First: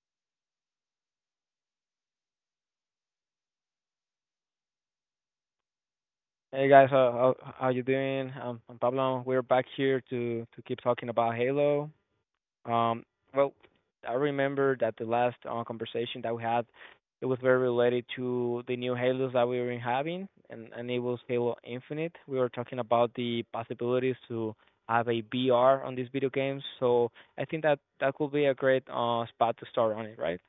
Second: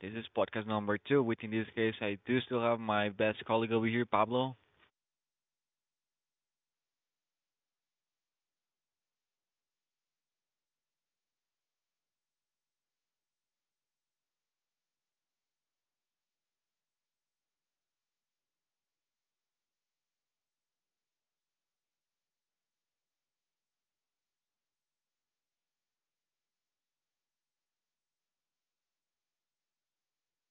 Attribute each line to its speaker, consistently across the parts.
Speaker 1: This is podcast number two, which in this case I do still have my best colleague over here, Pablo.
Speaker 2: Hey guys, how you doing? I'm Pablo. We're back here to keep talking about Halo. Um, well, I remember that the last conversation that we had, it was very related to the new Halos that we were having, and it was Halo Infinite. We were talking about the possibilities to have a VR on these video games, so I think that that could be a great spot to start on it, right?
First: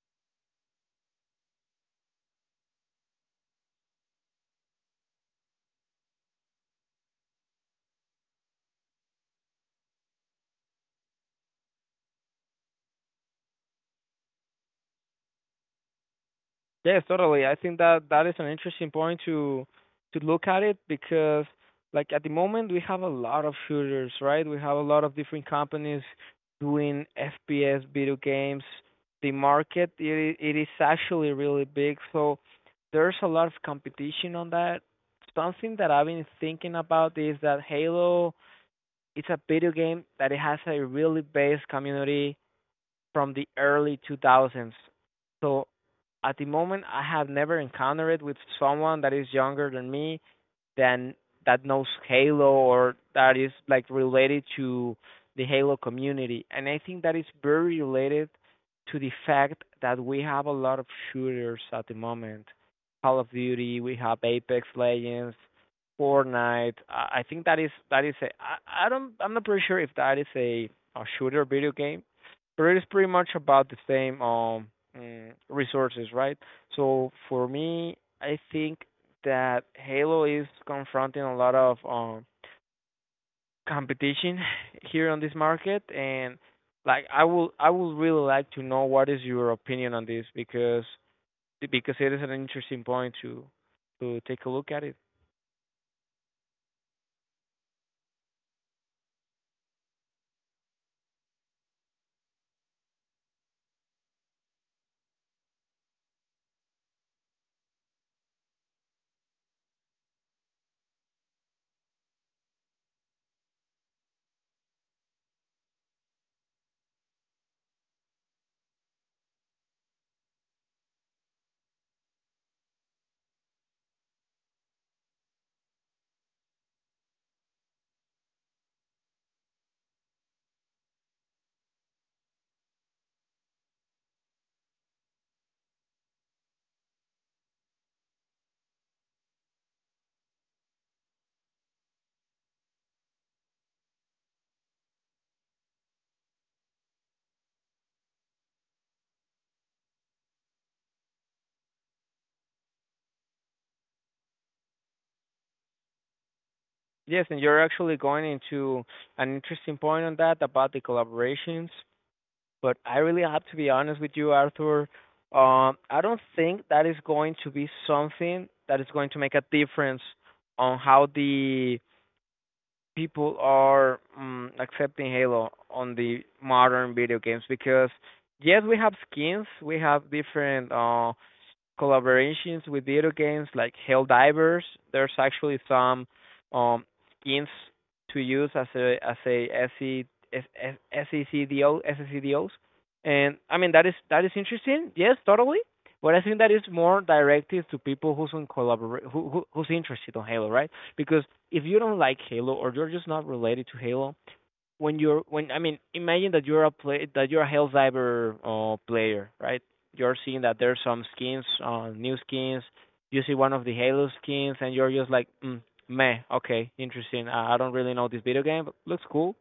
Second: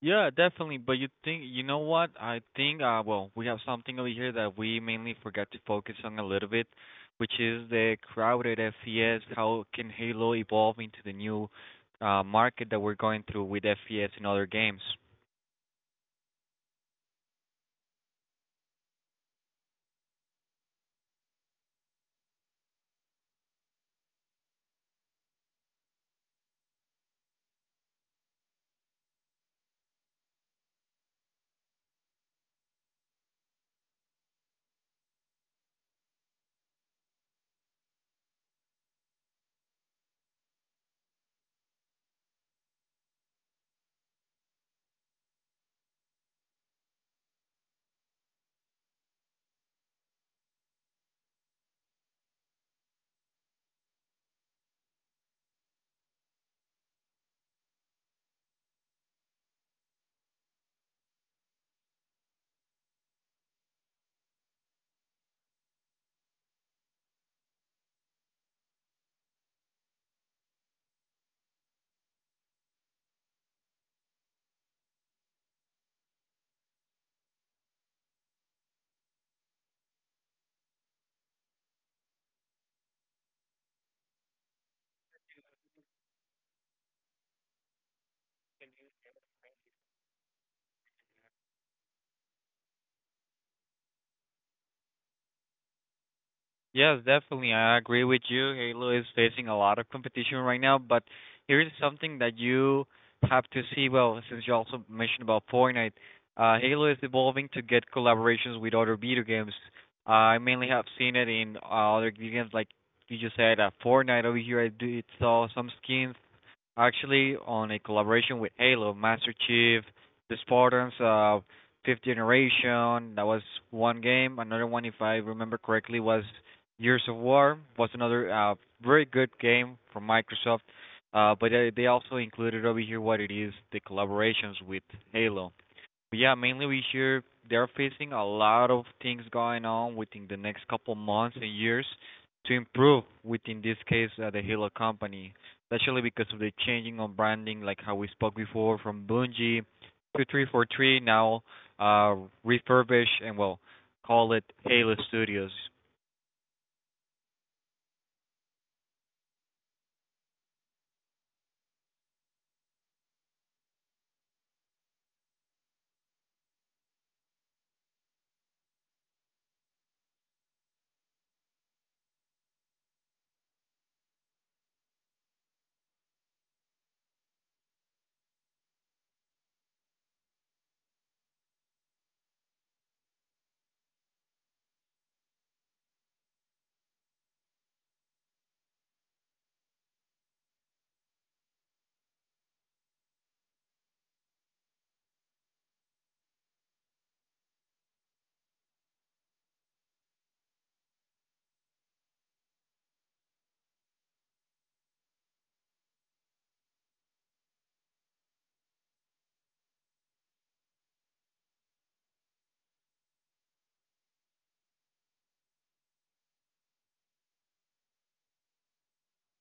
Speaker 1: Yeah, definitely. But you think what? I think well, we have something over here that we mainly forgot to focus on a little bit, which is the crowded FPS. How can Halo evolve into the new market that we're going through with FPS and other games?
Speaker 2: Yes, totally. I think that that is an interesting point to look at it because like at the moment we have a lot of shooters, right? We have a lot of different companies doing FPS video games. The market it is actually really big, so there's a lot of competition on that. Something that I've been thinking about is that Halo, it's a video game that it has a really base community from the early 2000s. So at the moment, I have never encountered it with someone that is younger than me, then, that knows Halo or that is like related to the Halo community. And I think that is very related to the fact that we have a lot of shooters at the moment. Call of Duty, we have Apex Legends, Fortnite. I think that is a, I don't I'm not pretty sure if that is a shooter video game, but it is pretty much about the same resources, right? So for me, I think that Halo is confronting a lot of competition here on this market, and like I would really like to know what is your opinion on this, because it is an interesting point to take a look at it.
Speaker 1: Yes, definitely. I agree with you. Halo is facing a lot of competition right now, but here is something that you have to see. Well, since you also mentioned about Fortnite, Halo is evolving to get collaborations with other video games. I mainly have seen it in other video games, like you just said, Fortnite over here. I do it saw some skins actually on a collaboration with Halo, Master Chief, The Spartans, Fifth Generation. That was one game. Another one, if I remember correctly, was Years of War. Was another very good game from Microsoft. But they also included over here what it is the collaborations with Halo. Yeah, mainly we hear they're facing a lot of things going on within the next couple months and years to improve within this case the Halo company, especially because of the changing on branding, like how we spoke before from Bungie to 343 now, uh, refurbish and well call it Halo Studios.
Speaker 2: Yes, and you're actually going into an interesting point on that about the collaborations, but I really have to be honest with you, Arthur. I don't think that is going to be something that is going to make a difference on how the people are accepting Halo on the modern video games because yes, we have skins, we have different collaborations with video games like Helldivers. There's actually some um skins to use as a SE S- S- SECDO SECDOs. And I mean that is interesting. Yes, totally. But I think that is more directed to people who's on collaborate who who's interested on Halo, right? Because if you don't like Halo or you're just not related to Halo, when I mean, imagine that you're a Hell Diver player, right? You're seeing that there's some skins, new skins. You see one of the Halo skins, and you're just like, mm, meh, okay, interesting. I don't really know this video game, but looks cool.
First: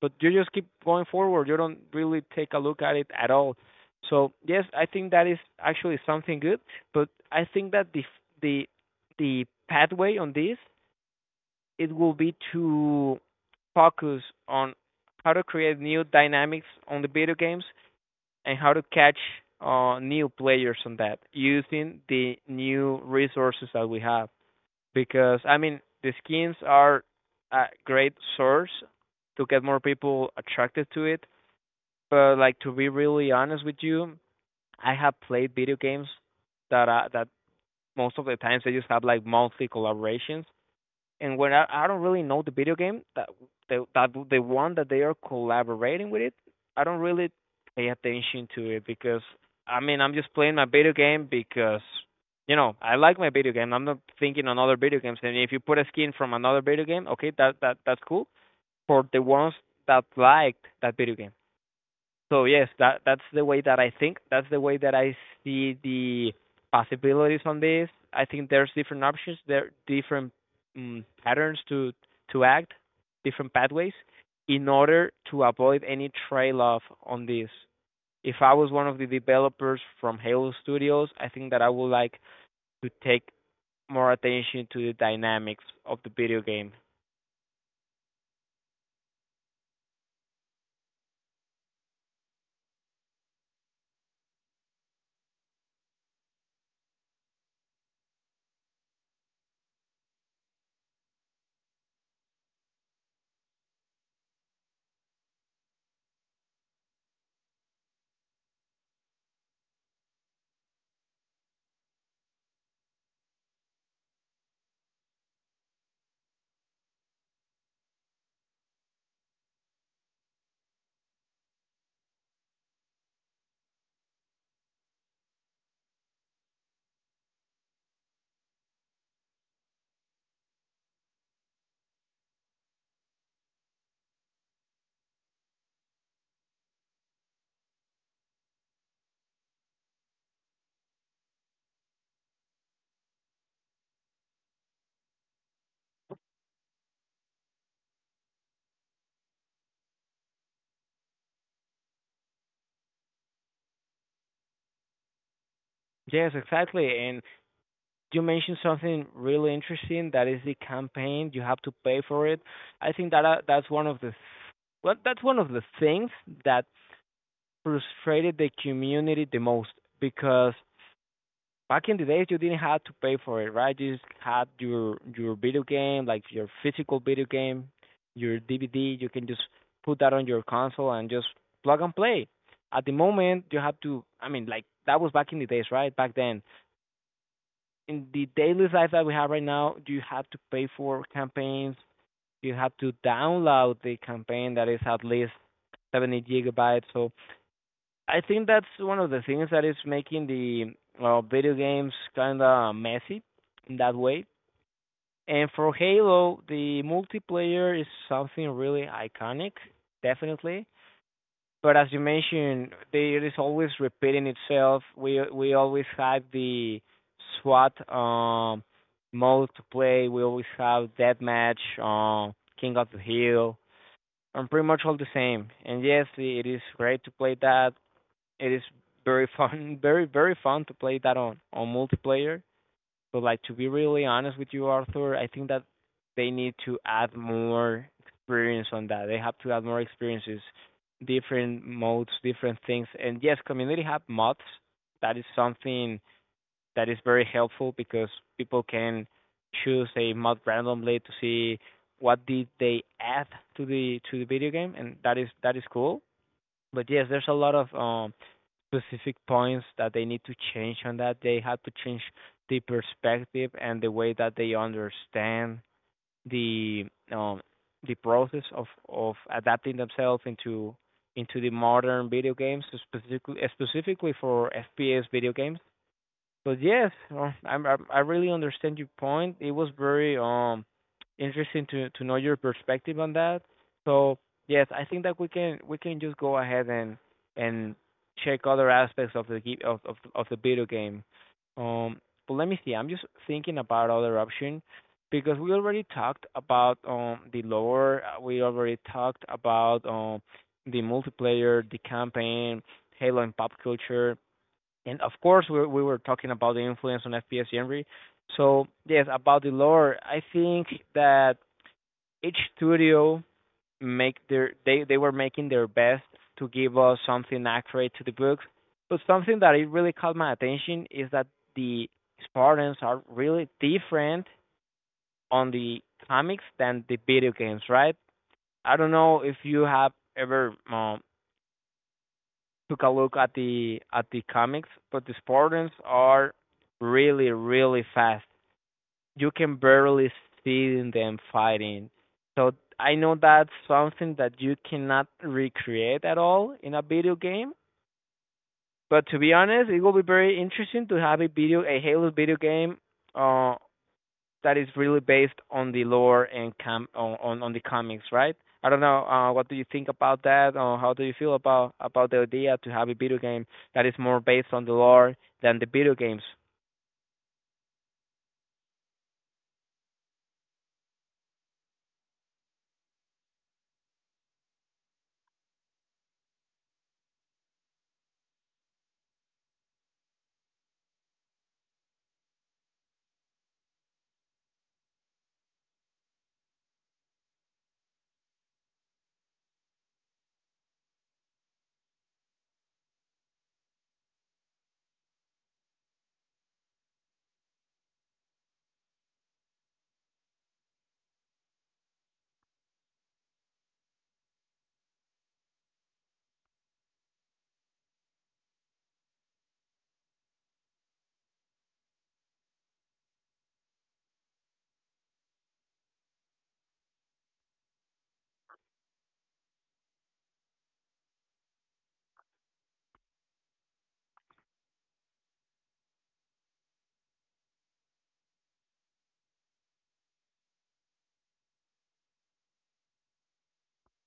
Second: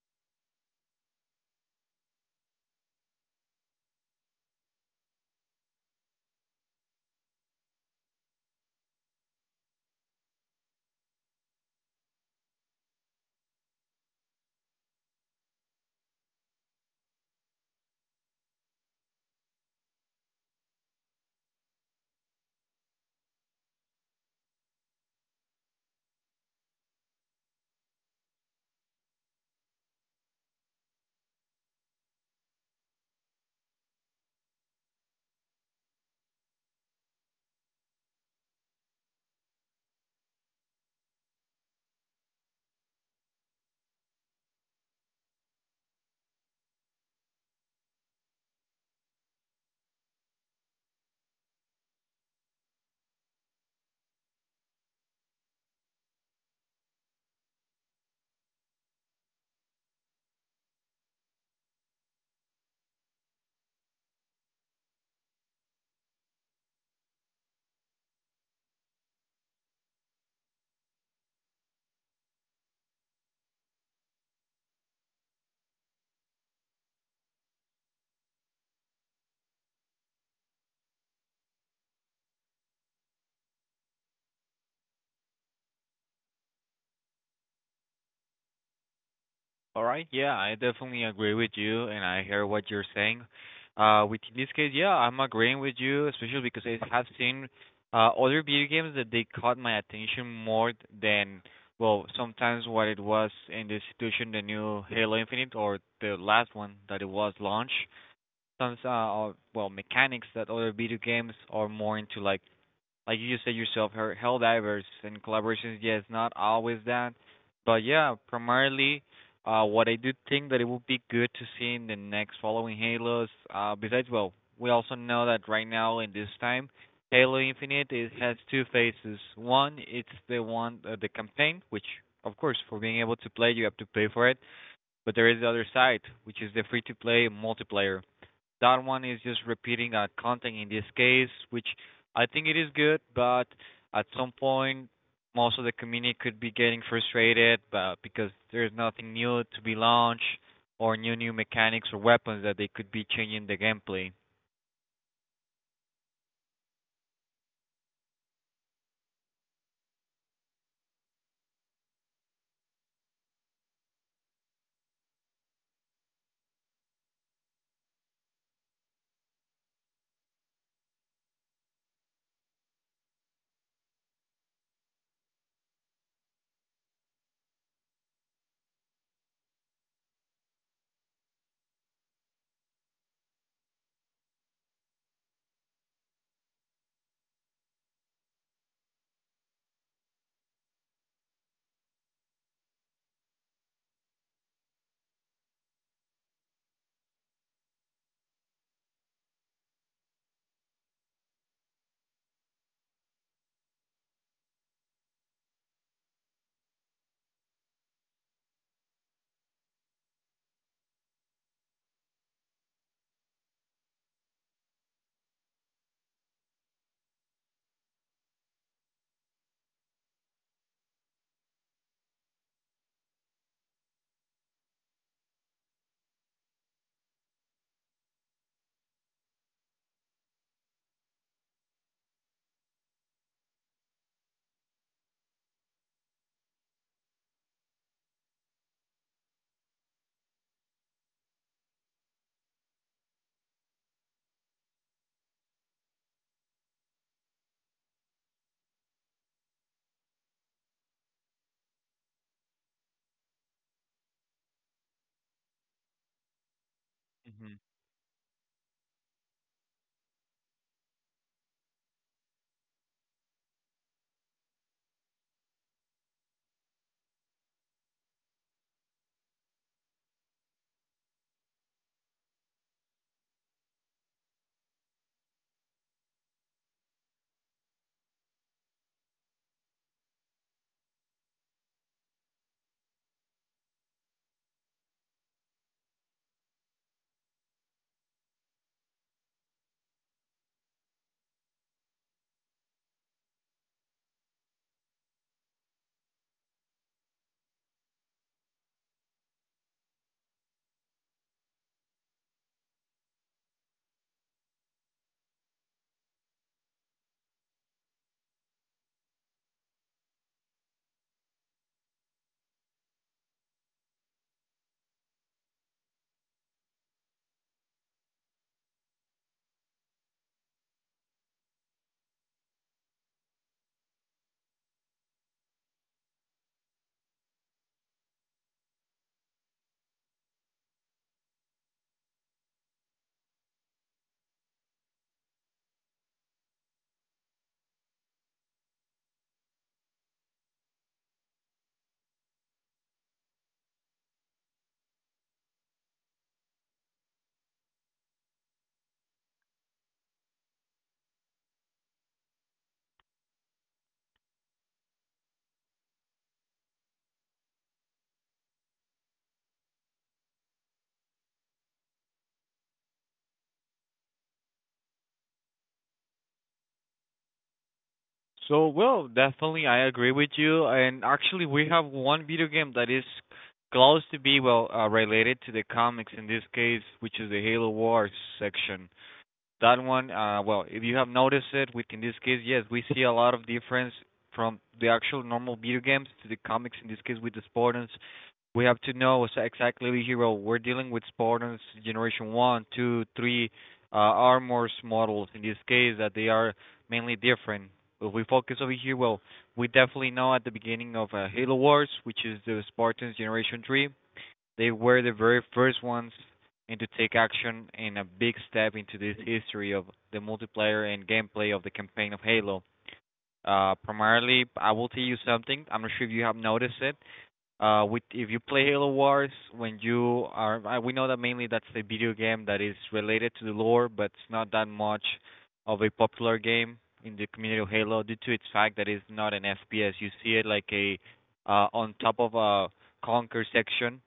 Speaker 2: But you just keep going forward. You don't really take a look at it at all. So yes, I think that is actually something good. But I think that the the pathway on this, it will be to focus on how to create new dynamics on the video games and how to catch new players on that using the new resources that we have. Because I mean, the skins are a great source to get more people attracted to it. But like to be really honest with you, I have played video games that most of the times they just have like monthly collaborations, and when I don't really know the video game that the one that they are collaborating with it, I don't really pay attention to it because I mean I'm just playing my video game because you know I like my video game. I'm not thinking on other video games. And if you put a skin from another video game, okay, that's cool. For the ones that liked that video game. So yes, that's the way that I think. That's the way that I see the possibilities on this. I think there's different options, there different patterns to act, different pathways, in order to avoid any trail off on this. If I was one of the developers from Halo Studios, I think that I would like to take more attention to the dynamics of the video game.
Speaker 1: All right. Yeah, I definitely agree with you, and I hear what you're saying. With in this case, yeah, I'm agreeing with you, especially because I have seen other video games that they caught my attention more than well, sometimes what it was in this situation, the new Halo Infinite or the last one that it was launched. Some well mechanics that other video games are more into like you just said yourself, her hell divers and collaborations. Yeah, it's not always that, but yeah, primarily, what I do think that it would be good to see in the next following Halos. Besides, well, we also know that right now in this time, Halo Infinite it has two phases. One, it's the one the campaign, which of course for being able to play you have to pay for it, but there is the other side, which is the free to play multiplayer that one is just repeating a content in this case, which I think it is good, but at some point, most of the community could be getting frustrated but because there's nothing new to be launched or new mechanics or weapons that they could be changing the gameplay.
Speaker 2: Yes, exactly. And you mentioned something really interesting, that is the campaign you have to pay for it. I think that that's one of the things that frustrated the community the most, because back in the days you didn't have to pay for it, right? You just had your video game, like your physical video game, your DVD. You can just put that on your console and just plug and play. At the moment you have to, I mean, like that was back in the days, right? Back then. In the daily life that we have right now, you have to pay for campaigns. You have to download the campaign that is at least 70 gigabytes. So I think that's one of the things that is making the video games kind of messy in that way. And for Halo, the multiplayer is something really iconic, definitely. But as you mentioned, they it is always repeating itself. We always have the SWAT mode to play. We always have deathmatch, King of the Hill, and pretty much all the same. And yes, it is great to play that. It is very fun, very fun to play that on multiplayer. But like to be really honest with you, Arthur, I think that they need to add more experience on that. They have to add more experiences, different modes, different things. And yes, community have mods. That is something that is very helpful because people can choose a mod randomly to see what did they add to the video game, and that is cool. But yes, there's a lot
Speaker 1: hmm
Speaker 2: of specific points that they need to change on that. They had to change the perspective and the way that they understand the um the process of adapting themselves into the modern video games, specifically for FPS video games. But yes, I really understand your point. It was very interesting to know your perspective on that. So yes, I think that we can just go ahead and and check other aspects of the of the video game. Um, but let me see. I'm just thinking about other option, because we already talked about the lore. We already talked about the multiplayer, the campaign, Halo and pop culture, and of course, we were talking about the influence on FPS genre. So yes, about the lore, I think that each studio make their they were making their best to give us something accurate to the book. But something that it really caught my attention is that the Spartans are really different on the comics than the video games, right? I don't know if you have ever took a look at the comics, but the Spartans are really fast. You can barely see them fighting. So I know that's something that you cannot recreate at all in a video game. But to be honest, it will be very interesting to have a video a Halo video game uh, that is really based on the lore and on the comics, right? I don't know. What do you think about that, or how do you feel about the idea to have a video game that is more based on the lore than the video games?
Speaker 1: So, well, definitely I agree with you. And actually, we have one video game that is close to be well related to the comics in this case, which is the Halo Wars section. That one, well, if you have noticed it, with in this case, yes, we see a lot of difference from the actual normal video games to the comics. In this case, with the Spartans, we have to know exactly the hero. We're dealing with Spartans Generation One, Two, Three, armors models. In this case, that they are mainly different. If we focus over here, well, we definitely know at the beginning of Halo Wars, which is the Spartans Generation Three, they were the very first ones and to take action in a big step into this history of the multiplayer and gameplay of the campaign of Halo. Primarily, I will tell you something. I'm not sure if you have noticed it. If you play Halo Wars, when you are, we know that mainly that's a video game that is related to the lore, but it's not that much of a popular game in the community of Halo due to its fact that it's not an FPS. You see it like a on top of a conquer section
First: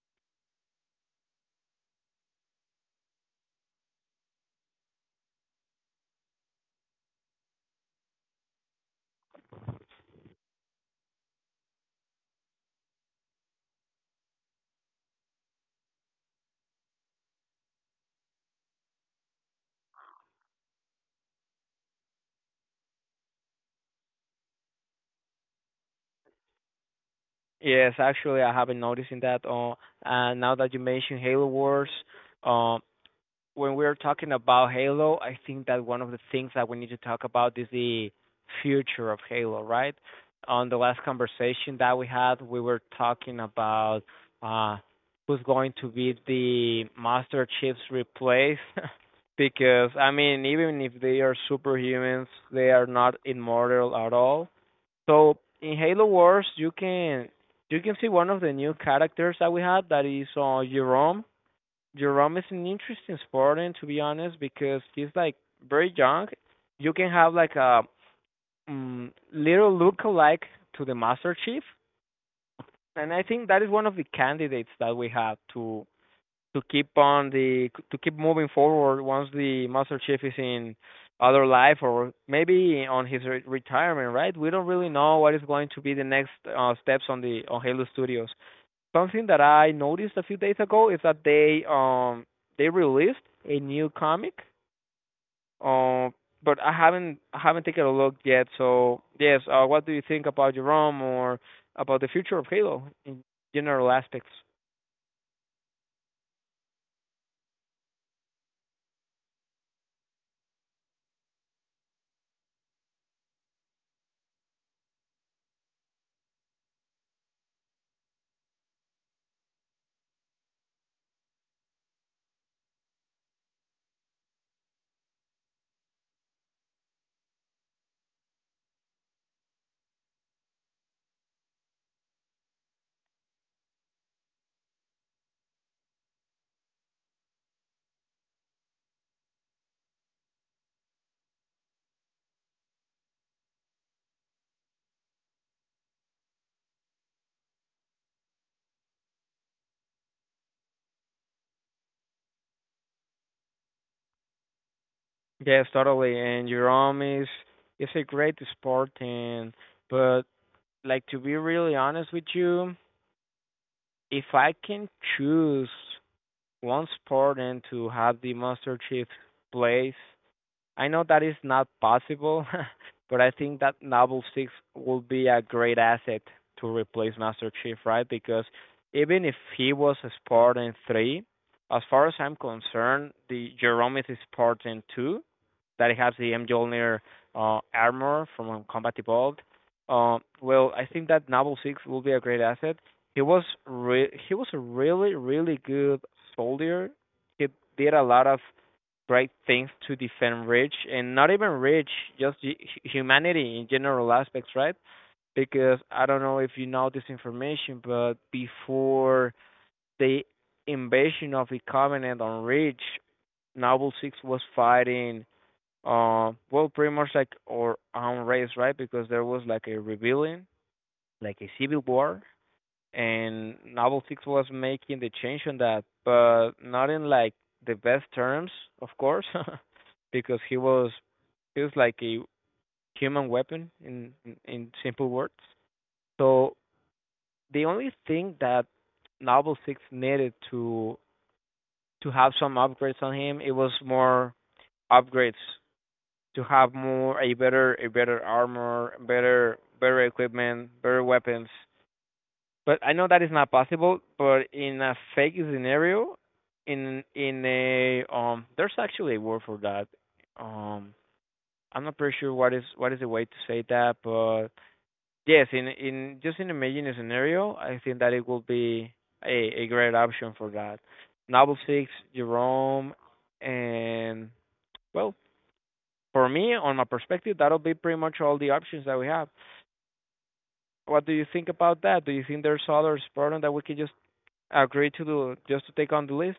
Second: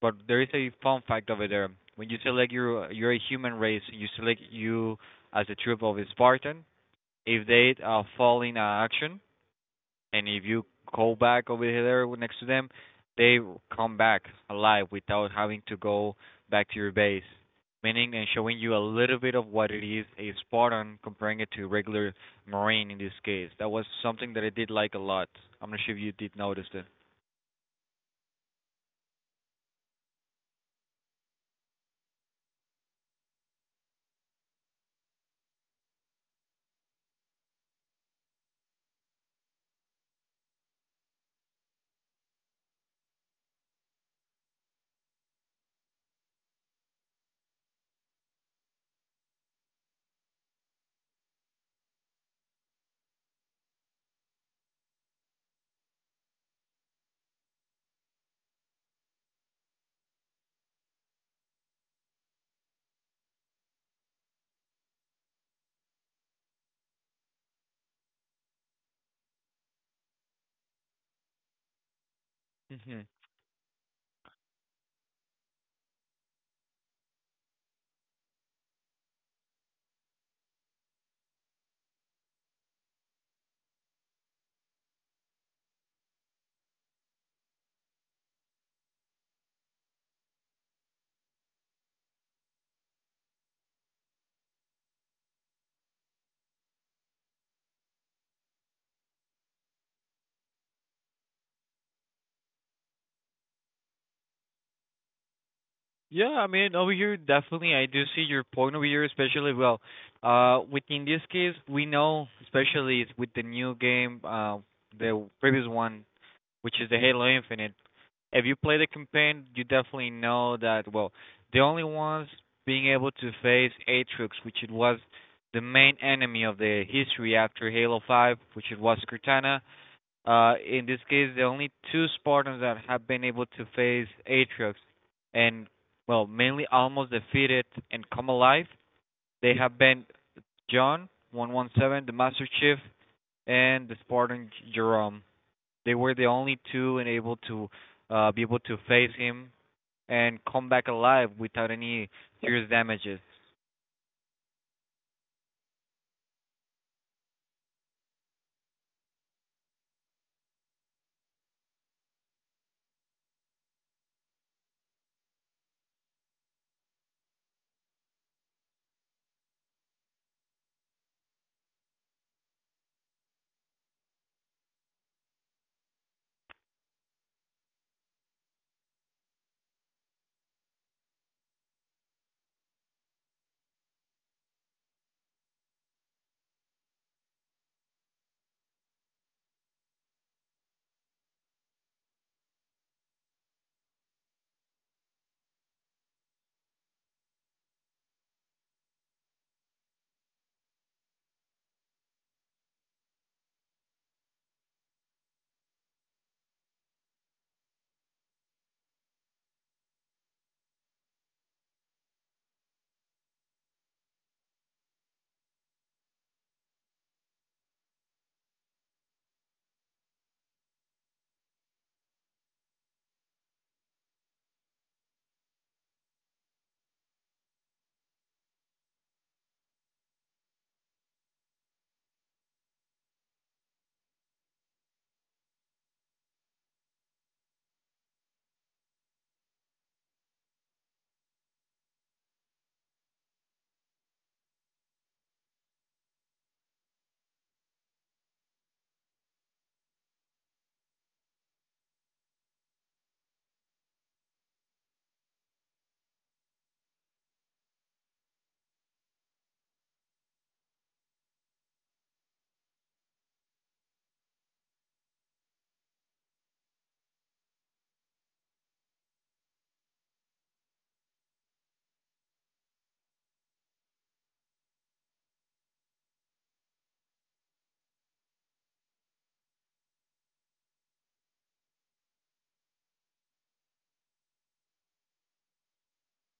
Speaker 1: but there is a fun fact over there. When you select your you're a human race, you select you as a troop of a Spartan. If they fall in action, and if you go back over there next to them, they come back alive without having to go back to your base. Meaning and showing you a little bit of what it is a Spartan comparing it to a regular Marine in this case. That was something that I did like a lot. I'm not sure if you did notice it.
Speaker 2: Yes, actually, I haven't noticed that. Now that you mentioned Halo Wars, um, when we're talking about Halo, I think that one of the things that we need to talk about is the future of Halo, right? On the last conversation that we had, we were talking about uh, who's going to be the Master Chief's replace. because I mean, even if they are superhumans, they are not immortal at all. So in Halo Wars, you can see one of the new characters that we had, that is Jerome. Jerome is an interesting sport, to be honest, because he's like very young. You can have like a little look-alike to the Master Chief,
Speaker 1: hmm
Speaker 2: and I think that is one of the candidates that we have to keep moving forward once the Master Chief is in other life or maybe on his retirement. Right? We don't really know what is going to be the next steps on the on Halo Studios. Something that I noticed a few days ago is that they released a new comic. Um, but I haven't taken a look yet. So yes, what do you think about Jerome or about the future of Halo in general aspects?
Speaker 1: Yeah, I mean, over here, definitely, I do see your point over here, especially well, within this case, we know, especially with the new game, the previous one, which is the Halo Infinite. If you play the campaign, you definitely know that well, the only ones being able to face Aatrox, which it was the main enemy of the history after Halo 5, which it was Cortana, in this case, the only two Spartans that have been able to face Atriox and, well, mainly almost defeat it and come alive, they have been John 117, the Master Chief, and the Spartan Jerome. They were the only two and able to be able to face him and come back alive without any serious damages.
Speaker 2: Yes, totally. And Jerome is a great sport, and but like to be really honest with you, if I can choose one sport and to have the Master Chief place, I know that is not possible, but I think that Novel 6 will be a great asset to replace Master Chief, right? Because even if he was a Spartan 3, as far as I'm concerned, the Jerome is a Spartan 2 that has the Mjolnir armor from Combat Evolved. Well, I think that Novel 6 will be a great asset. He was a really really good soldier. He did a lot of great things to defend rich and not even rich, just humanity in general aspects, right? Because I don't know if you know this information, but before the invasion of the Covenant on Reach, Noble Six was fighting, well, pretty much like our own race, right? Because there was like a rebellion, like a civil war, and Novel Six was making the change on that, but not in like the best terms, of course, because he was like a human weapon in simple words. So the only thing that Novel Six needed to have some upgrades on him, it was more upgrades to have more a better armor, better better equipment, better weapons. But I know that is not possible. But in a fake scenario, in a there's actually a word for that. Um, I'm not pretty sure what is the way to say that, but yes, in just in imagine a scenario, I think that it will be a great option for that. Novel Six, Jerome, and well, for me, on my perspective, that'll be pretty much all the options that we have. What do you think about that? Do you think there's other program that we can just agree to do just to take on the list?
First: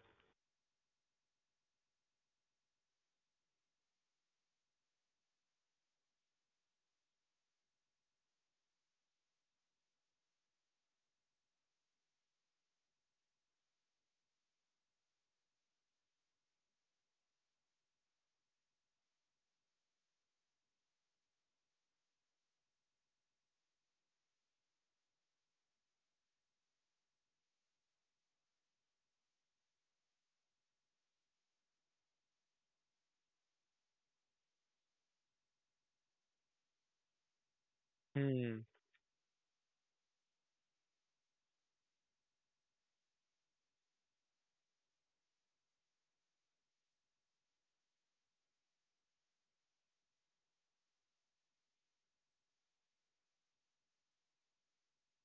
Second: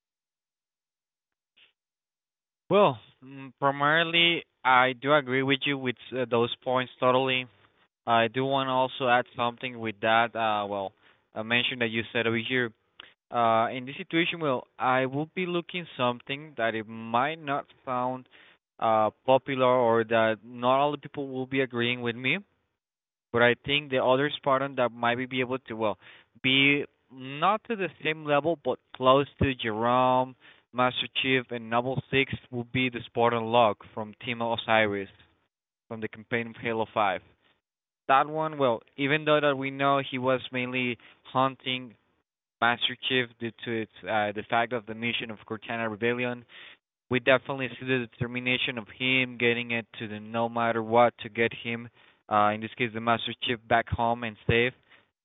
Speaker 1: Well, primarily, I do agree with you with those points totally. I do want to also add something with that. Well, a mention that you said over here. In this situation, well, I will be looking something that it might not sound popular or that not all the people will be agreeing with me, but I think the other Spartan that might be able to well be not to the same level but close to Jerome, Master Chief, and Noble Six will be the Spartan Locke from Team Osiris from the campaign of Halo Five. That one,
Speaker 2: Hmm.
Speaker 1: well, even though that we know he was mainly hunting Master Chief due to its the fact of the mission of Cortana Rebellion, we definitely see the determination of him getting it to the no matter what to get him, in this case, the Master Chief back home and safe,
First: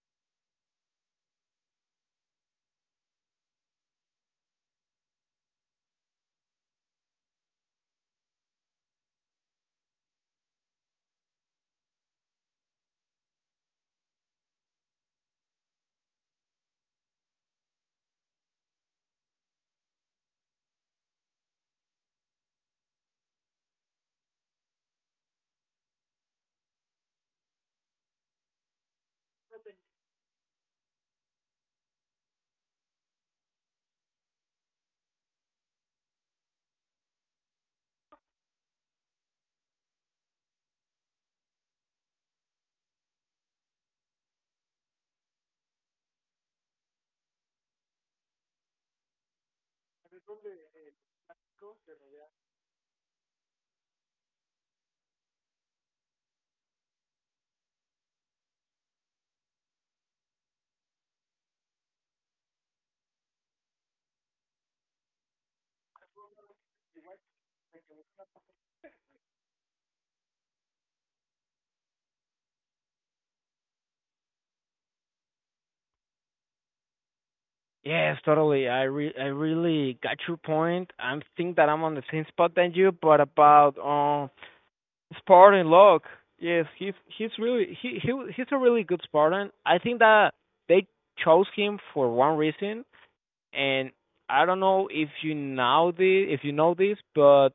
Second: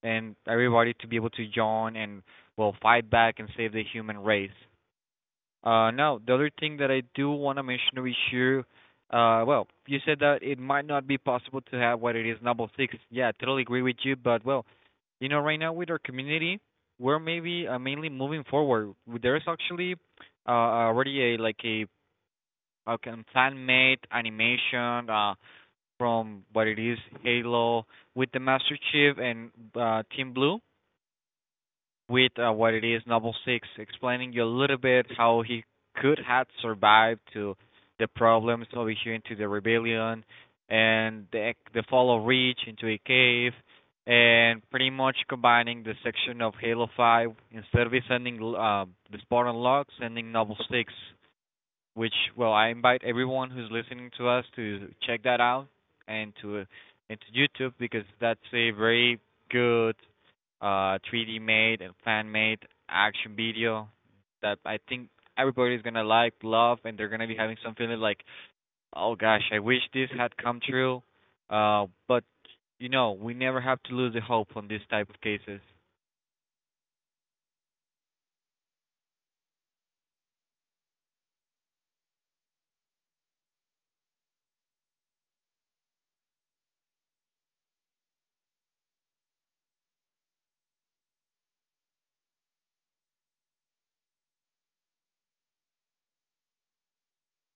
Speaker 1: and everybody to be able to join and well fight back and save the human race. Now, the other thing that I do want to mention over here, well, you said that it might not be possible to have what it is Noble 6. Yeah, I totally agree with you, but well, you know, right now with our community, we're maybe mainly moving forward. There's actually already a fan-made animation from what it is Halo with the Master Chief and Team Blue with what it is, Novel Six, explaining you a little bit how he could have survived to the problems over here into the rebellion and the fall of Reach into a cave and pretty much combining the section of Halo 5 instead of sending the Spartan log, sending Novel 6, which well I invite everyone who's listening to us to check that out and to into YouTube because that's a very good 3D made and fan made action video that I think everybody's gonna like, love, and they're gonna be having some feeling like, oh gosh, I wish this had come true. But you know, we never have to lose the hope on these type of cases.
Speaker 2: Yes, totally. I really got your point. I think that I'm on the same spot than you, but about Spartan Locke. Yes, he's a really good Spartan. I think that they chose him for one reason, and I don't know if you know this, but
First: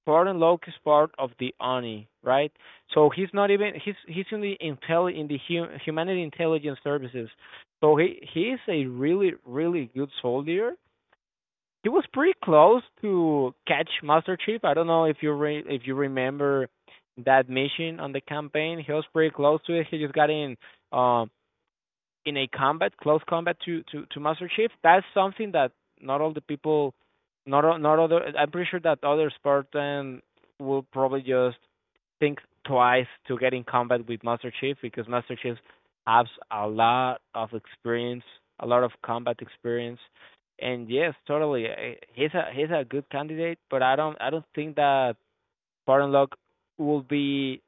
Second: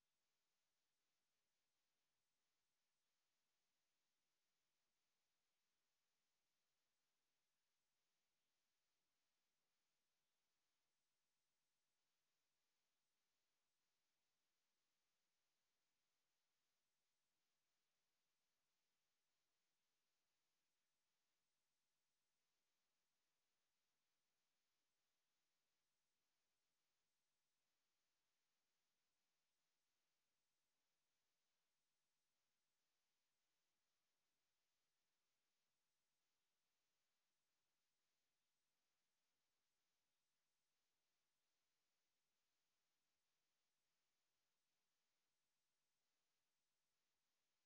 Speaker 2: Spartan Locke is part of the Oni, right? So he's not even he's in the intelli in the hum, humanity intelligence services. So he is a really really good soldier. He was pretty close to catch Master Chief. I don't know if if you remember that mission on the campaign. He was pretty close to it. He just got um uh, in a combat, close combat to Master Chief. That's something that not all the people, not not other. I'm pretty sure that other Spartan will probably just think twice to get in combat with Master Chief because Master Chief has a lot of experience, a lot of combat experience. And yes, totally, he's a good candidate, but I don't think that Spartan Locke will be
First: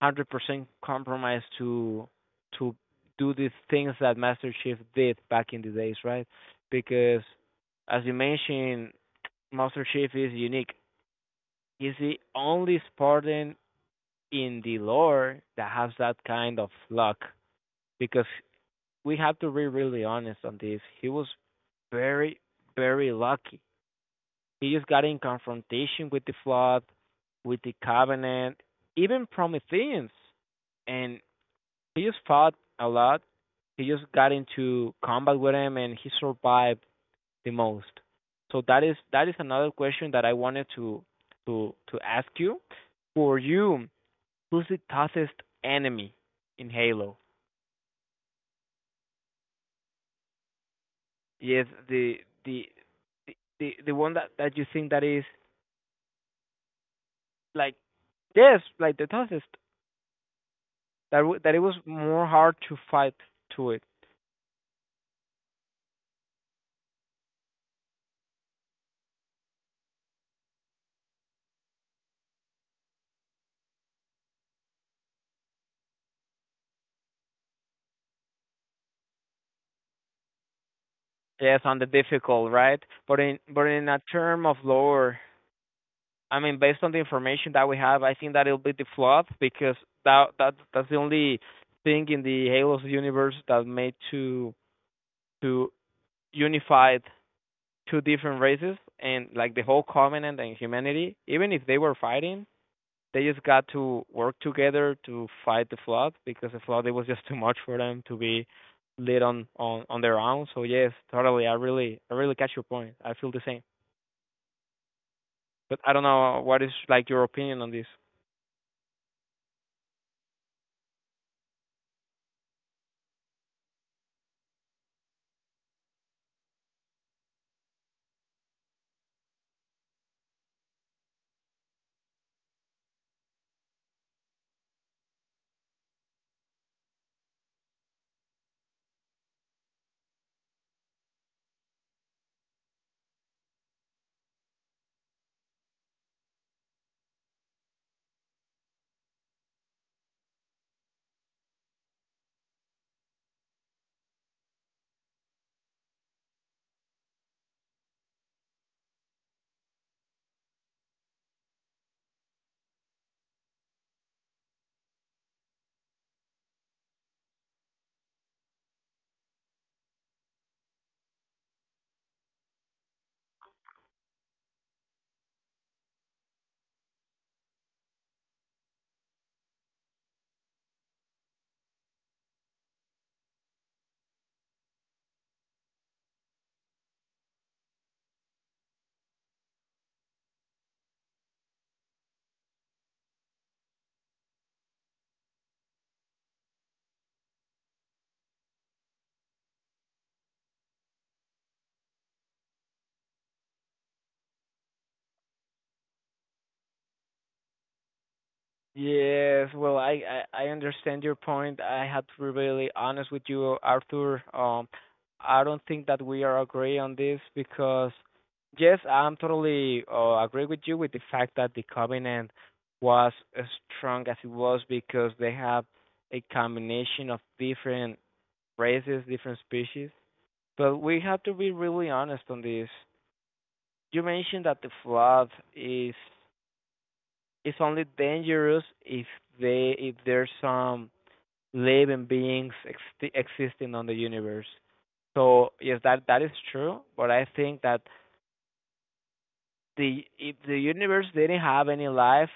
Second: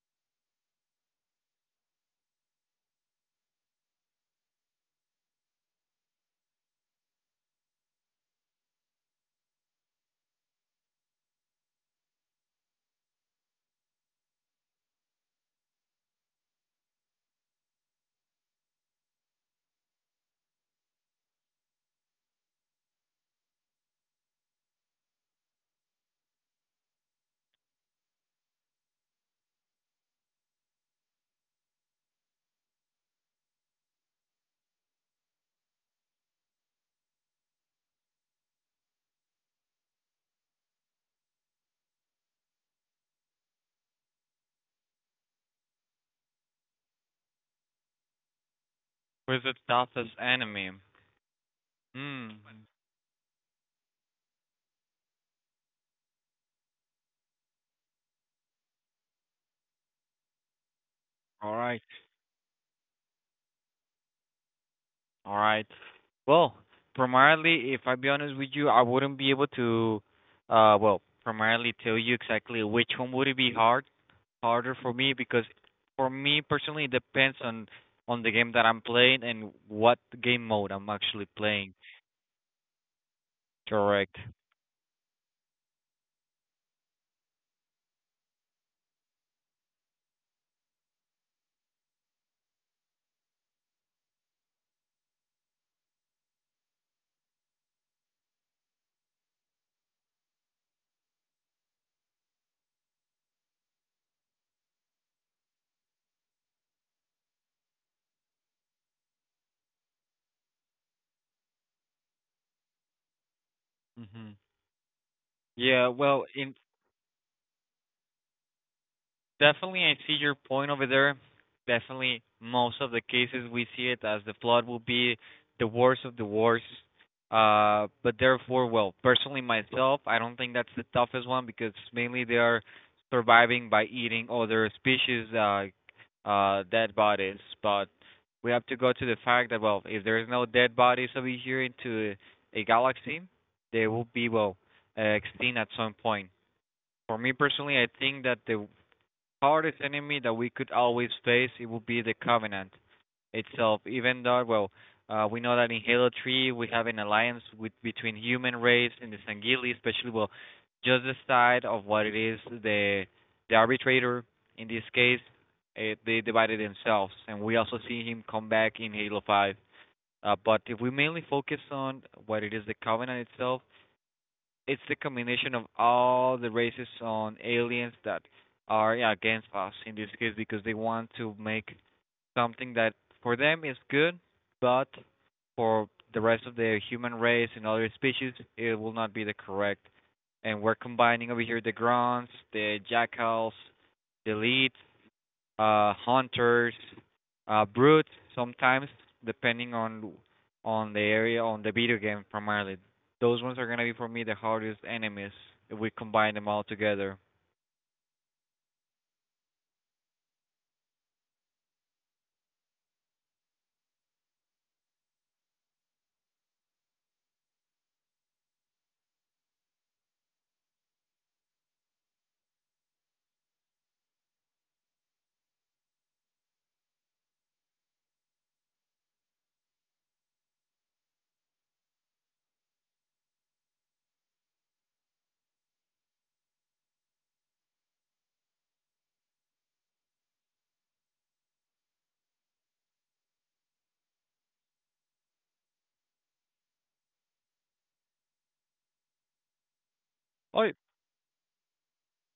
Speaker 2: 100% compromise to do these things that Master Chief did back in the days, right? Because as you mentioned, Master Chief is unique. He's the only Spartan in the lore that has that kind of luck. Because we have to be really honest on this. He was very, very lucky. He just got in confrontation with the flood, with the covenant, even Prometheans. And he just fought a lot. He just got into combat with him, and he survived the most. So that is another question that I wanted to to ask you. For you, who's the toughest enemy in Halo?
Speaker 1: Where's the toughest enemy?
Speaker 2: Yes,
Speaker 1: Hmm.
Speaker 2: the the one that that you think that is like yes, like the toughest that that
Speaker 1: All
Speaker 2: it was
Speaker 1: right.
Speaker 2: more hard to fight to it.
Speaker 1: All right. Well, primarily, if I be honest with you, I wouldn't be able to, well, primarily tell you exactly which one would it be harder for me because for me personally it depends on the game that I'm playing and what game mode I'm actually
Speaker 2: Yes,
Speaker 1: playing.
Speaker 2: on the difficult, right? But in a
Speaker 1: Correct.
Speaker 2: term of lore, I mean, based on the information that we have, I think that it'll be the flood because that's the only thing in the Halo's universe that made to unified two different races and like the whole Covenant and humanity. Even if they were fighting, they just got to work together to fight the flood because the flood it was just too much for them to be led on their own. So yes, totally. I really catch your point. I feel the same.
Speaker 1: Hmm.
Speaker 2: But
Speaker 1: Yeah.
Speaker 2: I don't
Speaker 1: Well,
Speaker 2: know
Speaker 1: in
Speaker 2: what is like your opinion on this.
Speaker 1: definitely, I see your point over there. Definitely, most of the cases we see it as the flood will be the worst of the worst. But therefore, well, personally myself, I don't think that's the toughest one because mainly they are surviving by eating other species' dead bodies. But we have to go to the fact that well, if there is no dead bodies over here into a galaxy, they will be well extinct at some point. For me personally, I think that the hardest enemy that we could always face, it would be the Covenant itself. Even though, well, we know that in Halo 3 we have an alliance with between human race and the Sangili, especially well, just the side of what it is the arbitrator in this case. They divided themselves, and we also see him come back in Halo 5. But if we mainly focus on what it is the Covenant itself, it's the combination of all the races on aliens that are, yeah, against us in this case because they want to make something that for them is good, but for the rest of the human race and other species, it will not be the correct. And we're combining over here the grunts, the jackals, the leads, hunters, brutes sometimes, depending on the area on the video game primarily. Those ones are gonna be for me the hardest enemies if we combine them all together.
Speaker 2: Yes, well, I I understand your point. I have to be really honest with you, Arthur. I don't think that we are agree on this because, yes, I'm totally agree with you with the fact that the covenant was as strong as it was because they have a combination of different races, different species. But we have to be really honest on this. You mentioned that the flood is it's only dangerous if they if there's some living beings existing on the universe. So yes, that that is true, but I think that the if the
Speaker 1: Oh,
Speaker 2: universe didn't have any life,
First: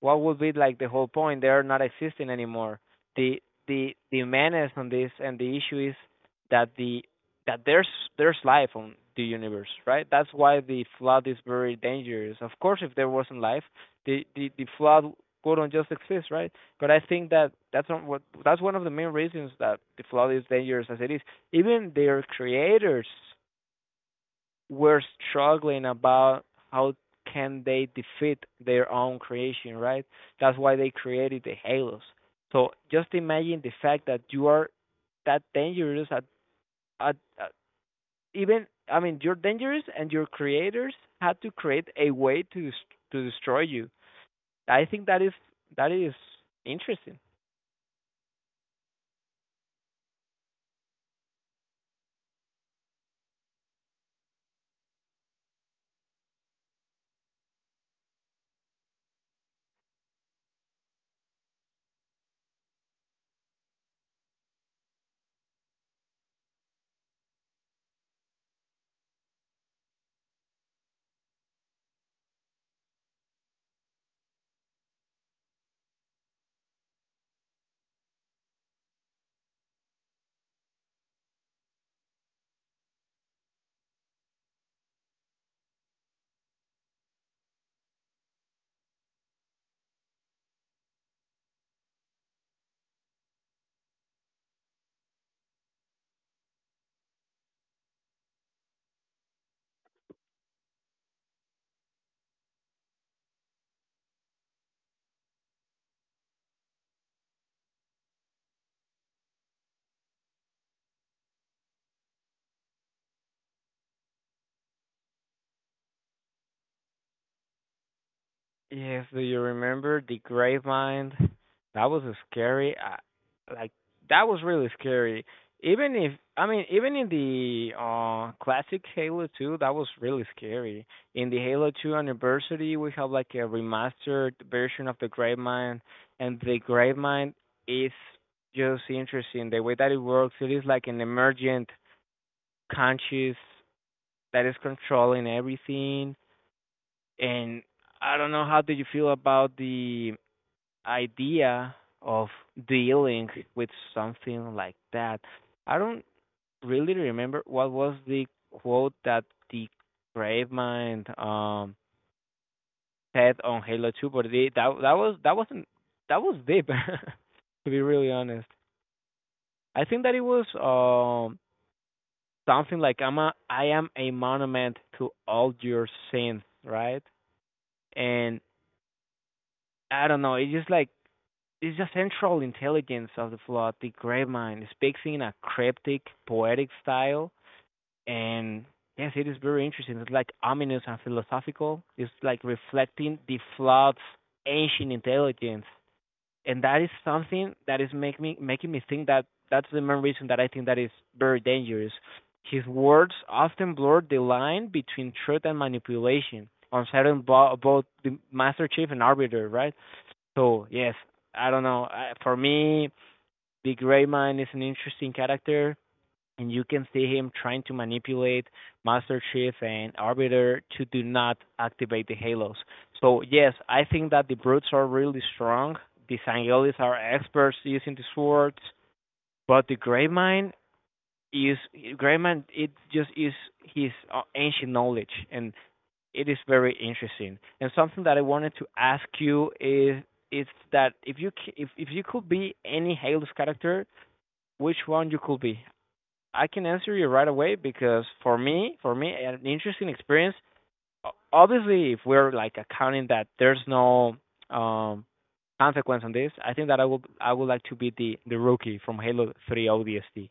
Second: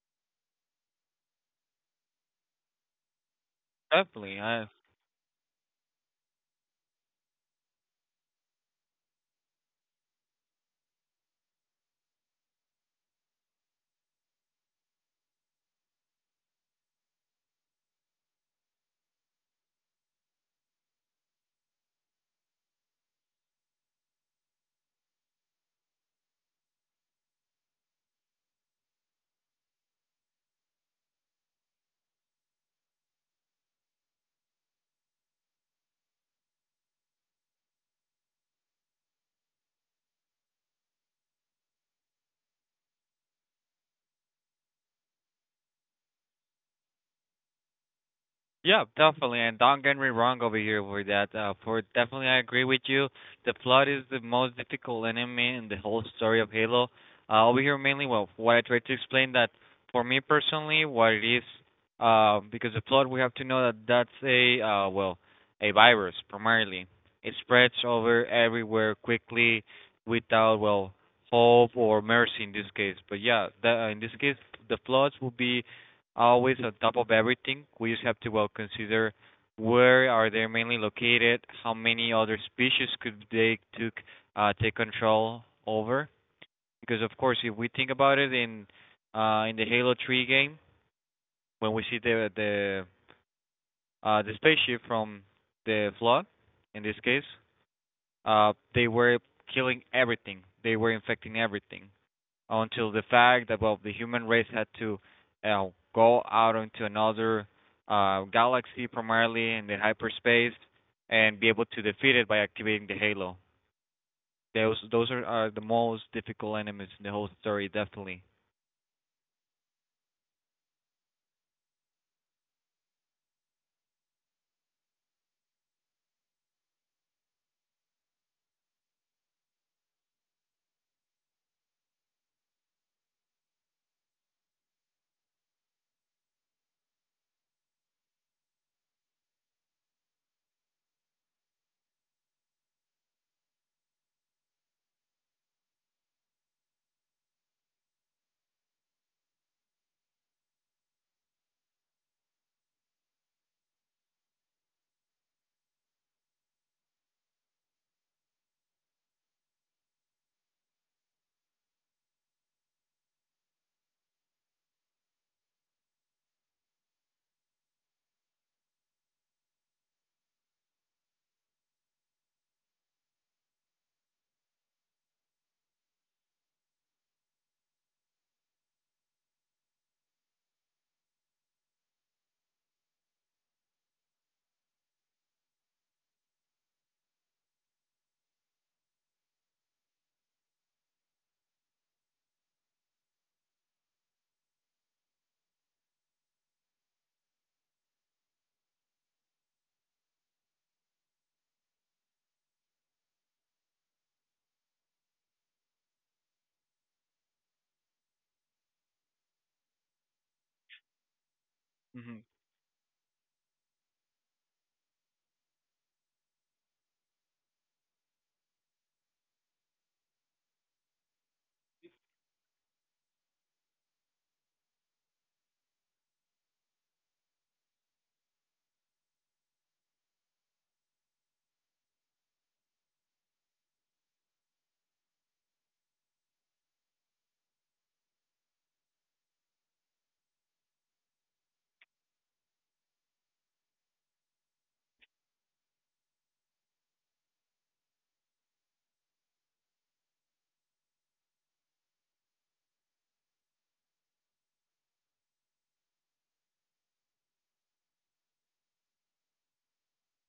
Speaker 2: what would be like the whole point? They're not existing anymore. The the
Speaker 1: definitely. I
Speaker 2: menace on this and the issue is that the that there's life on the universe, right? That's why the flood is very dangerous. Of course, if there wasn't life, the flood wouldn't just exist, right? But I think that that's not what that's one of the main reasons that the flood is dangerous as it is. Even their creators were struggling about how can they defeat their own creation, right? That's why they created the halos. So just imagine the fact that you are that dangerous at even I mean you're dangerous and your creators had to create a way to destroy you. I think that is interesting.
Speaker 1: yeah, definitely. And don't get me wrong over here with that. For definitely, I agree with you. The plot is the most difficult enemy in the whole story of Halo. Over here, mainly, well, what I tried to explain that for me personally, what it is, because the plot we have to know that that's a well, a virus primarily. It spreads over everywhere quickly, without well hope or mercy in this case. But yeah, in this case, the plots will be always on top of everything. We just have to well consider where are they mainly located, how many other species could they took take control over. Because of course, if we think about it in the Halo 3 game, when we see the the spaceship from the flood, in this case, they were killing everything. They were infecting everything until the fact that well the human race had to uh, go out into another galaxy primarily in the hyperspace and be able to defeat it by activating the halo. Those are the most difficult enemies in the whole story, definitely.
Speaker 2: Yes, do you remember the Gravemind? That was scary. I, like that was really scary. Even if I mean, even in the classic Halo 2, that was really scary. In the Halo 2 anniversary, we have like a remastered version of the Gravemind, and the Gravemind is just interesting. The way that it works, it is like an emergent conscious that is controlling everything, and I don't know how did you feel about the idea of dealing with something like that. I don't really remember what was the quote that the Gravemind said on Halo 2, but they, that that was that wasn't, that was deep to be really honest. I think that it was something like I'm a I am a monument to all your sins, right? And I don't know, it's just like is the central intelligence of the plot. The great mind speaks in a cryptic, poetic style, and yes, it is very interesting. It's like ominous and philosophical. It's like reflecting the Flood's ancient intelligence, and that is something that is make me, making me think that that's the main reason that I think that is very dangerous. His words often blur the line between truth and manipulation on certain both the Master Chief and Arbiter, right? So yes, I don't know. I,
Speaker 1: Hmm.
Speaker 2: for me, Big Rayman is an interesting character, and you can see him trying to manipulate Master Chief and Arbiter to do not activate the halos. So yes, I think that the brutes are really strong. The Sangelis are experts using the swords, but the Greymine is Greyman. It just is his ancient knowledge, and it is very interesting. And something that I wanted to ask you is that if if if you could be any Halo's character, which one you could be? I can answer you right away because for me, an interesting experience. Obviously, if we're like accounting that there's no um consequence on this, I think that I would like to be the rookie from Halo 3 ODST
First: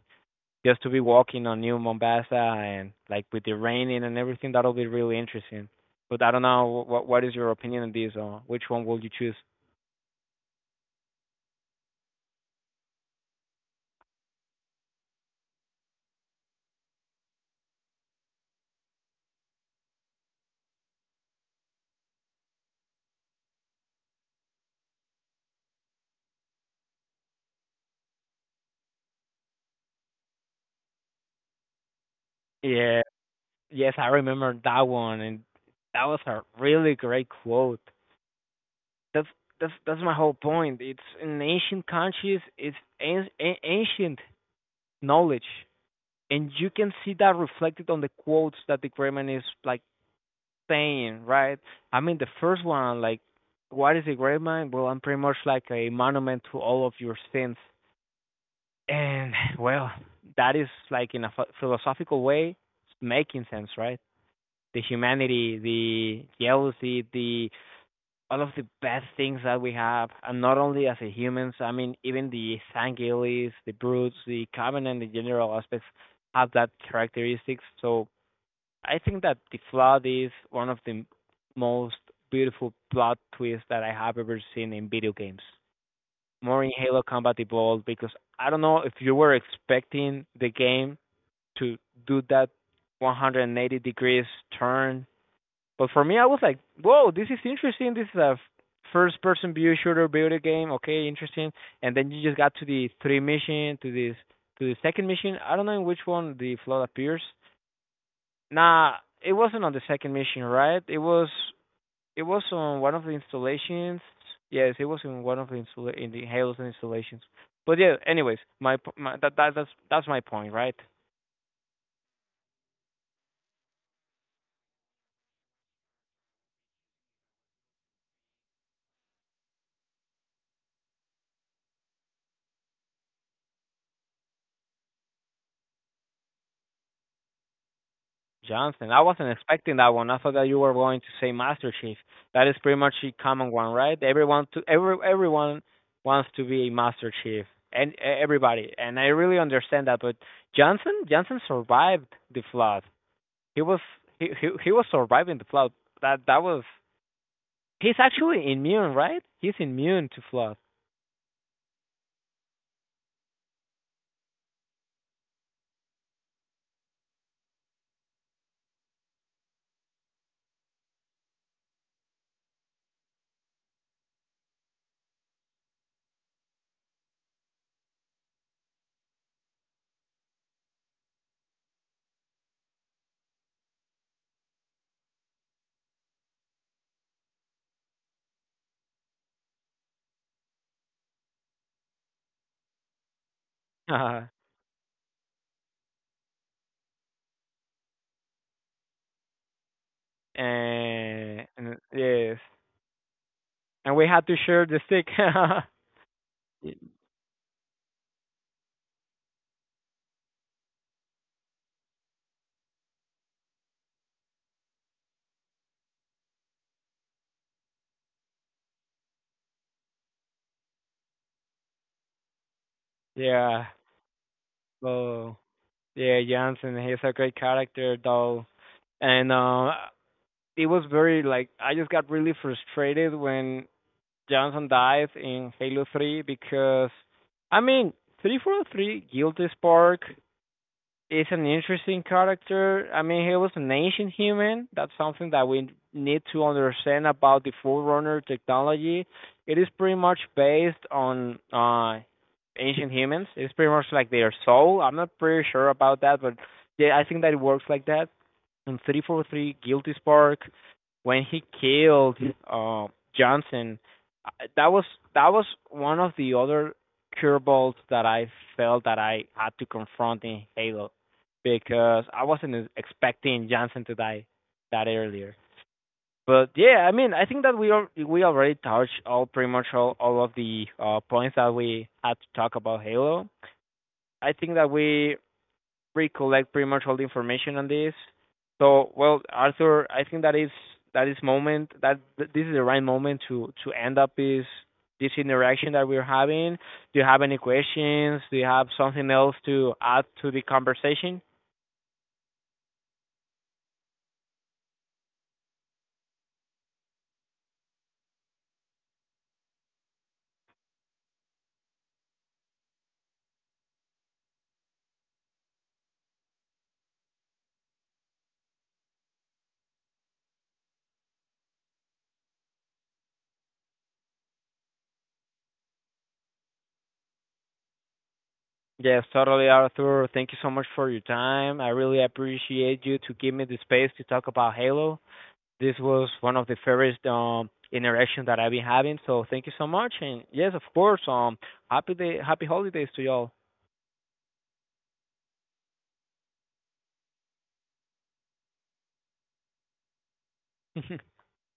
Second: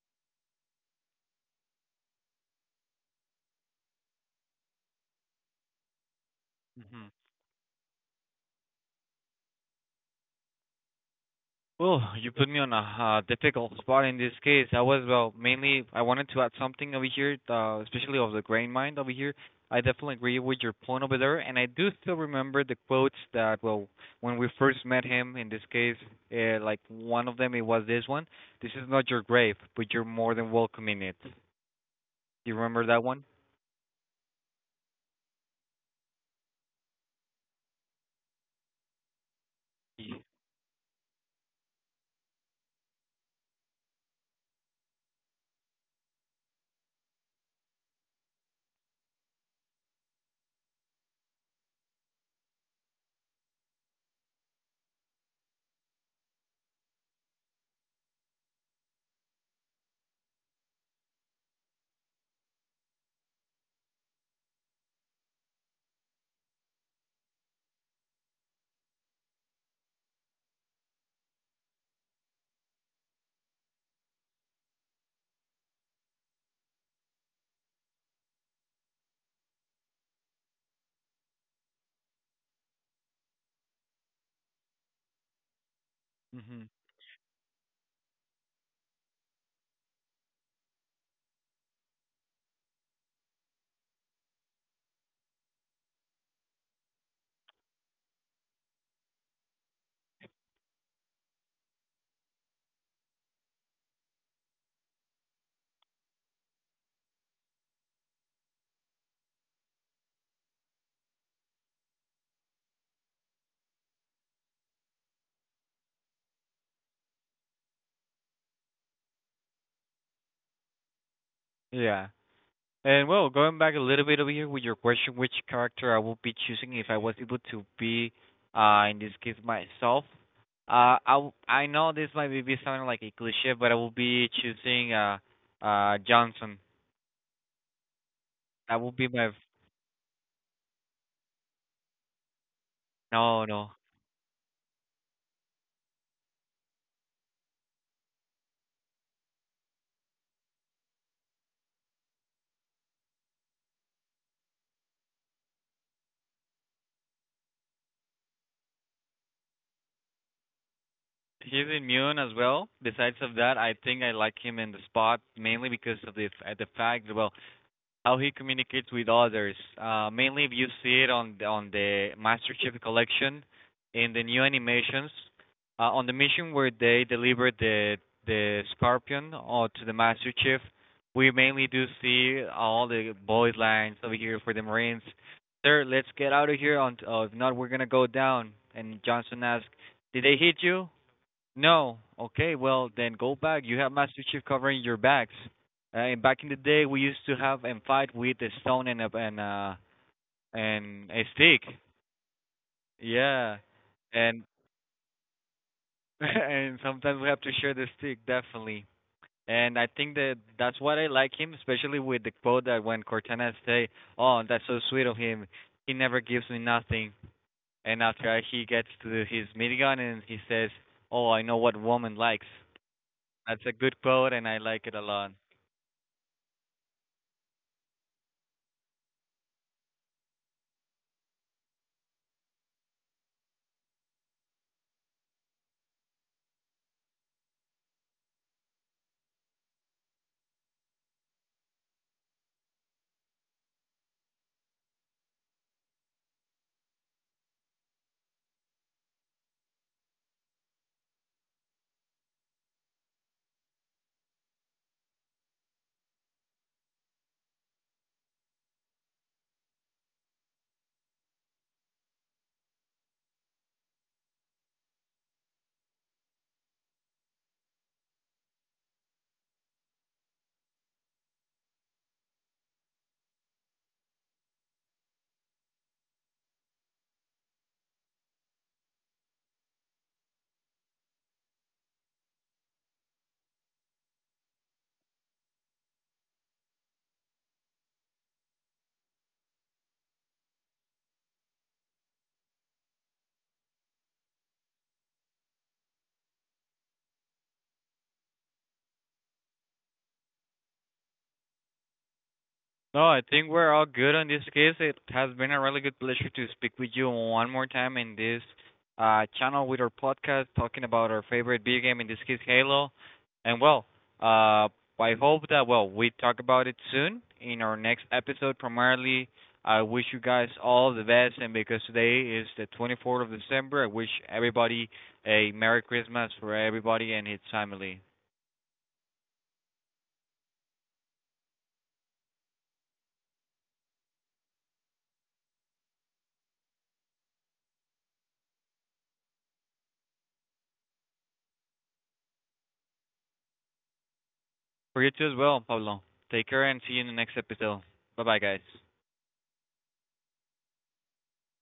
Speaker 2: just to be walking on New Mombasa and like with the raining and everything, that'll be really interesting. But I don't know
Speaker 1: Hmm.
Speaker 2: what is your opinion on this or which one will you choose?
Speaker 1: Well, you put me on a difficult spot in this case. I was well, mainly I wanted to add something over here, especially of the grain mind over here. I definitely agree with your point over there, and I do still remember the quotes that well, when we first met him. In this case, like one of them, it was this one: "This is not your grave, but you're more than welcome in it." You remember
Speaker 2: Yeah,
Speaker 1: that one?
Speaker 2: yes, I remember that one, and that was a really great quote. That's that's my whole point. It's an ancient conscious, it's an ancient knowledge, and you can see that reflected on the quotes that the great man is like saying, right? I mean, the first one, like, what is a great mind? Well, I'm pretty much like a monument to all of your sins. And, well, that is like in a philosophical way making sense, right? The humanity, the jealousy, the all of the bad things that we have, and not only as a humans, I mean, even the Sanguilis, the Brutes, the Covenant, the general aspects have that characteristics. So I think that The Flood is one of the most beautiful plot twists that I have ever seen in video games.
Speaker 1: Hmm.
Speaker 2: More in Halo Combat Evolved because I don't know if you were expecting the game to do that 180 degrees turn, but for me I was like, "Whoa, this is interesting. This is a first person view shooter video game. Okay, interesting." And then you just got to the three mission, to this to the second mission. I don't know in which one The Flood appears. Nah, it wasn't on the second mission, right? It was on one of the installations. Yes, it was in one of the in the Halo's installations. But yeah, anyways, my, p- my that, that that's my point, right?
Speaker 1: Yeah. And well, going back a little bit over here with your question, which character I would be choosing if I was able to be, in this case myself. I know this might be sounding like a cliche, but I will be choosing Johnson. That
Speaker 2: Johnson,
Speaker 1: will
Speaker 2: I
Speaker 1: be my
Speaker 2: wasn't expecting that one. I thought that you were going to say Master Chief. That is pretty much a
Speaker 1: no,
Speaker 2: common one,
Speaker 1: no.
Speaker 2: right? Everyone wants to be a Master Chief, and everybody, and I really understand that. But Johnson, Johnson survived the flood. He was he was surviving the flood. That that was he's actually immune, right? He's immune to flood.
Speaker 1: He's immune as well. Besides of that, I think I like him in the spot mainly because of the the fact. Well, how he communicates with others. Mainly, if you see it on on the Master Chief Collection, in the new animations, on the mission where they deliver the Scorpion or to the Master Chief, we mainly do see all the boys lines over here for the Marines. Sir, let's get out of here. On, oh, if not, we're gonna go down. And Johnson asks, "Did they hit you?" No. Okay. Well, then go back. You have Master
Speaker 2: and,
Speaker 1: Chief covering your backs. And back in the day, we used to have and fight with a stone and a and and a stick.
Speaker 2: and yes,
Speaker 1: Yeah.
Speaker 2: and we had to
Speaker 1: And
Speaker 2: share the stick.
Speaker 1: and sometimes we have to share the stick, definitely. And I think that that's what I like him, especially with the quote that when Cortana say, "Oh, that's so sweet of him. He never gives me nothing." And after he gets to his minigun and he says, "Oh, I know what woman likes."
Speaker 2: Yeah.
Speaker 1: That's a good quote, and I like it a lot.
Speaker 2: So yeah, Jansen, he's a great character though, and it was very like I just got really frustrated when Johnson dies in Halo 3 because I mean 343 Guilty Spark is an interesting character. I mean, he was an ancient human. That's something that we need to understand about the Forerunner technology. It is pretty much based on ancient humans. It's pretty much like their soul. I'm not pretty sure about that, but yeah, I think that it works like that in 343 Guilty Spark when he killed uh, Johnson. That was that was one of the other curveballs that I felt that I had to confront in Halo because I wasn't expecting Johnson to die that earlier. But yeah, I mean, I think that we already touched all pretty much all of the points that we had to talk about Halo. I think that we recollect pretty much all the information on this. So, well, Arthur, I think that is moment that this is the right moment to end up this this interaction that we're having. Do you have any questions? Do you have something else to add to the conversation?
Speaker 1: No, I think we're all good on this case. It has been a really good pleasure to speak with you one more time in this channel with our podcast, talking about our favorite video game, in this case, Halo. And well, uh, I hope that well we talk about it soon in our next episode. Primarily, I wish you guys all the best, and because today is the 24th of December, I wish everybody a Merry Christmas for everybody and his family.
Speaker 2: Yes, totally, Arthur. Thank you so much for your time. I really appreciate you to give me the space to talk about Halo. This was one of the favorite interactions that I've been having. So thank you so much, and yes, of course, happy day, happy holidays to y'all.
Speaker 1: For you too as well, Pablo. Take care and see you in the next episode. Bye bye, guys.